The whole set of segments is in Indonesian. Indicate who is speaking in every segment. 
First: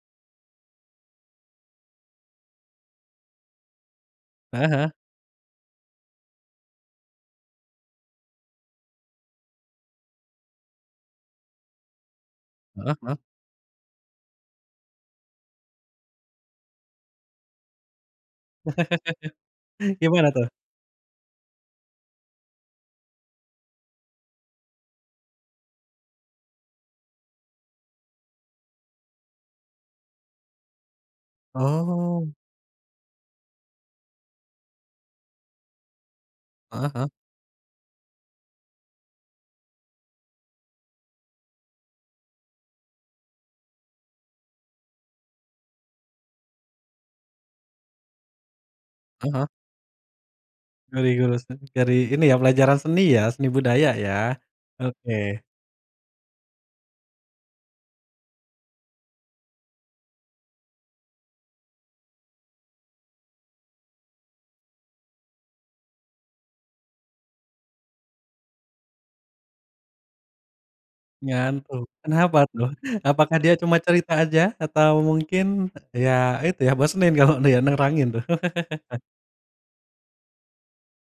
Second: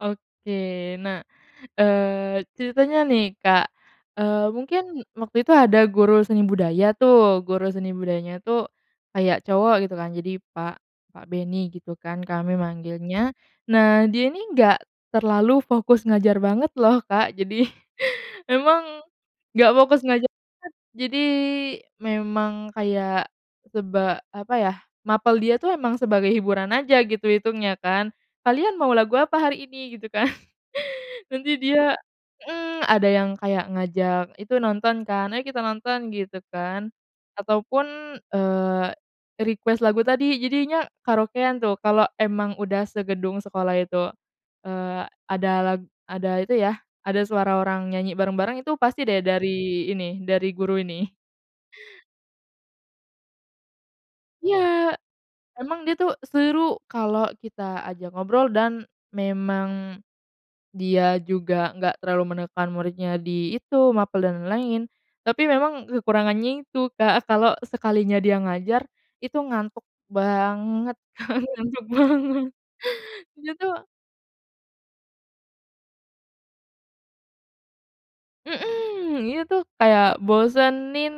Speaker 1: Oke, nah, eee, ceritanya nih, Kak, eee,
Speaker 2: Heeh heeh.
Speaker 1: mungkin waktu itu ada guru seni budaya tuh, guru seni budayanya tuh kayak cowok gitu kan, jadi Pak Pak Benny gitu kan, kami
Speaker 2: Heeh heeh.
Speaker 1: manggilnya. Nah, dia ini enggak terlalu fokus ngajar banget loh, Kak, jadi memang enggak fokus ngajar
Speaker 2: Gimana, tuh?
Speaker 1: banget, jadi memang kayak seba apa ya, mapel dia tuh emang sebagai hiburan aja, gitu, hitungnya kan. "Kalian mau lagu apa hari ini?", gitu kan, nanti dia
Speaker 2: Oh.
Speaker 1: mhm, ada yang kayak ngajak itu nonton kan, "Ayo, kita nonton", gitu kan,
Speaker 2: Heeh heeh.
Speaker 1: ataupun, eee, request lagu tadi jadinya karaokean tuh. Kalo emang udah segedung sekolah itu. Eee ada la ada itu ya, ada suara orang nyanyi bareng-bareng itu pasti deh
Speaker 2: Heeh heeh.
Speaker 1: dari ini, dari guru
Speaker 2: Dari
Speaker 1: ini.
Speaker 2: jurusan, dari ini ya pelajaran seni ya? Seni budaya, ya.
Speaker 1: Iya,
Speaker 2: Oke.
Speaker 1: memang dia tuh seru kalau kita ajak ngobrol dan memang dia juga enggak terlalu menekan muridnya di itu, mapel dan lain-lain. Tapi memang kekurangannya itu, Kak, kalo sekalinya dia ngajar itu ngantuk banget,
Speaker 2: Ngantuk?
Speaker 1: ngantuk
Speaker 2: Kenapa
Speaker 1: banget.
Speaker 2: tuh? Apakah dia
Speaker 1: Gitu.
Speaker 2: cuma cerita aja? Atau mungkin, ya itu ya, bosenin kalau dia nerangin, tuh.
Speaker 1: Mhm, ini tuh kayak bosenin.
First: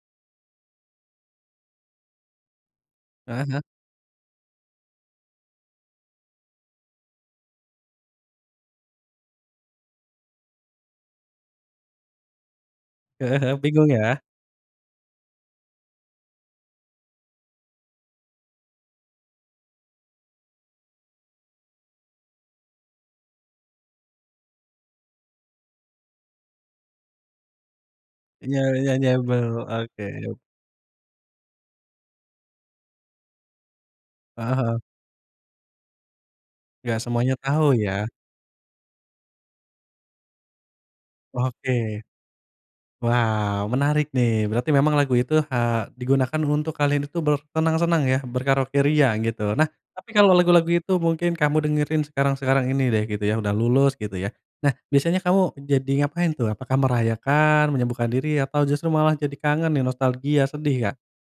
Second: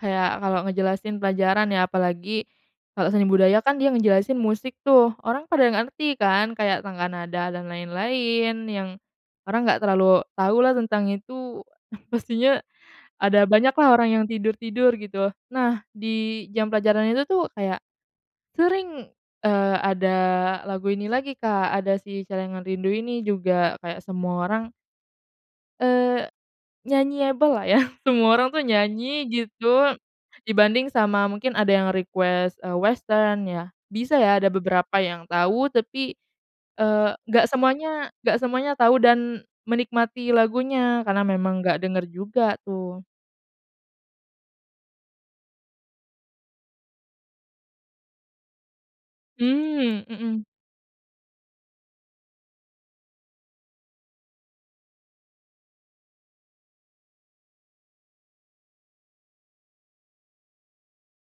Speaker 1: Kayak kalo ngejelasin pelajaran ya, apalagi kalo seni
Speaker 2: Heeh
Speaker 1: budaya
Speaker 2: heeh.
Speaker 1: kan dia ngejelasin musik tuh orang pada nggak ngerti kan, kayak tangga nada dan lain-lain yang orang nggak terlalu tau lah tentang itu. Pastinya
Speaker 2: Heeh
Speaker 1: ada
Speaker 2: heeh.
Speaker 1: banyak lah
Speaker 2: Bingung,
Speaker 1: orang
Speaker 2: ya.
Speaker 1: yang tidur-tidur, gitu. Nah, di jam pelajaran itu tuh kayak, sering, eee, ada lagu ini lagi, Kak, ada Si Celengan Rindu ini juga, kayak semua orang Eee, nyanyi-able lah ya, semua orang
Speaker 2: Nya
Speaker 1: tuh nyanyi
Speaker 2: nyanyi-able.
Speaker 1: gitu
Speaker 2: Oke.
Speaker 1: dibanding sama mungkin ada yang request, eee, Western ya, bisa ya ada
Speaker 2: Heeh heeh.
Speaker 1: beberapa yang tahu tapi,
Speaker 2: Nggak
Speaker 1: eee,
Speaker 2: semuanya
Speaker 1: nggak
Speaker 2: tahu, ya.
Speaker 1: semuanya nggak semuanya tahu dan menikmati lagunya karena memang nggak denger
Speaker 2: Oke.
Speaker 1: juga, tuh.
Speaker 2: Wow, menarik nih. Berarti memang lagu itu he digunakan untuk kalian itu bersenang-senang ya, berkaraoke ria, gitu. Nah,
Speaker 1: Mmm,
Speaker 2: tapi kalau
Speaker 1: mhm.
Speaker 2: lagu-lagu itu mungkin kamu dengerin sekarang-sekarang ini deh gitu ya, udah lulus, gitu ya. Nah, biasanya kamu jadi ngapain tuh? Apakah merayakan, menyembuhkan diri, atau justru malah jadi kangen nih, nostalgia, sedih, Kak?